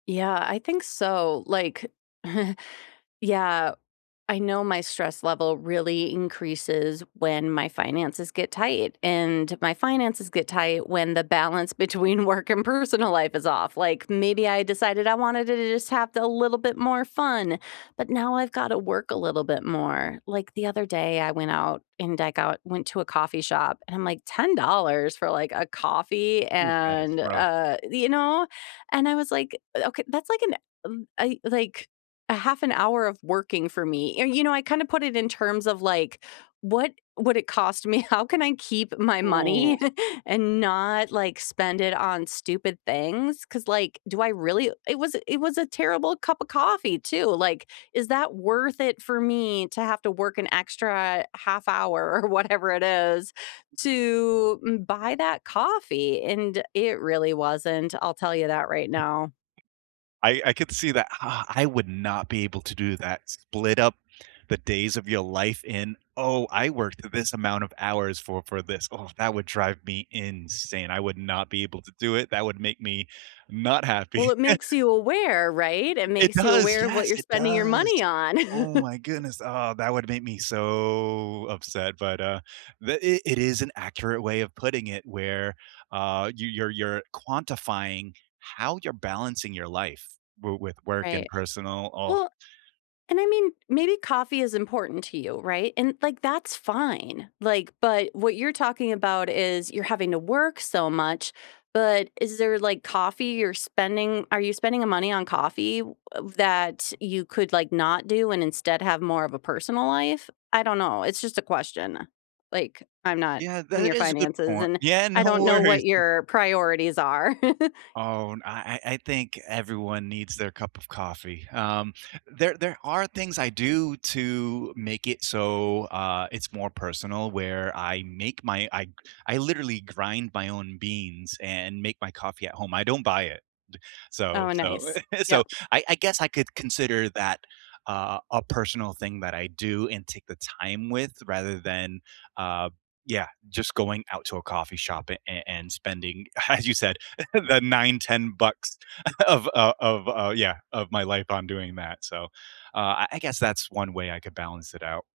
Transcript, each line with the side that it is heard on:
left: Yeah, I think so, like yeah, I know my stress level really increases when my finances get tight and my finances get tight when the balance between work and personal life is off, like, maybe I decided I wanted to just have a little bit more fun, but now I've got to work a little bit more. Like, the other day I went out and I got went to a coffee shop and I'm, like, "$10 for, like, a coffee
right: Ooh, that is
left: and,
right: rough.
left: uh, the" you know? And I was like, "Eh, okay, that's like an, um, I like, 1/2 an hour of working for me," or, you know, I kind of put it in terms of, like, what would it cost me, how can I keep my
right: Ooh.
left: money and not, like, spend it on stupid things, 'cause, like, do I really it was it was a terrible cup of coffee too, like, is that worth it for me to have to work an extra 1/2 hour or whatever it is to buy that coffee, and it really wasn't, I'll tell you that right now.
right: I I could see that ah, I would not be able to do that, split up the days of your life in "Oh, I worked this amount of hours for for this." Oh, that would drive me insane, I would not be able to do it, that would make me not
left: Well,
right: happy.
left: it makes you aware, right? It
right: It
left: makes you
right: does,
left: aware of what
right: yes,
left: you're
right: it
left: spending your
right: does.
left: money on.
right: Oh my goodness, ah, that would make me so upset, but, uh, the it it is an accurate way of putting it where, uh, you you're you're quantifying how you're balancing your life w with work and
left: Right.
right: personal ugh.
left: Well and I mean, maybe coffee is important to you, right, and, like, that's fine, like, but what you're talking about is you're having to work so much, but is there, like, coffee you're spending are you spending a money on coffee of that you could, like, not do and instead have more of a personal life? I don't know, it's just a question, like, I'm not
right: Yeah,
left: in
right: that
left: your
right: is a good
left: finances
right: point
left: and
right: yeah,
left: I
right: no
left: don't know
right: worries.
left: what your priorities are.
right: Oh, and I I I think everyone needs their cup of coffee, um, there there are things I do to make it so, uh, it's more personal where I make my I I literally grind my own beans and make my coffee at home, I don't buy it, so
left: Oh,
right: so
left: nice.
right: so
left: Yep.
right: I I guess I could consider that, uh, a personal thing that I do and take the time with rather than, uh, yeah, just going out to a coffee shop a a and spending, as you said, the $9, $10 of, uh of, uh yeah, of my life on doing that, so, uh, I guess that's 1 way I could balance it out.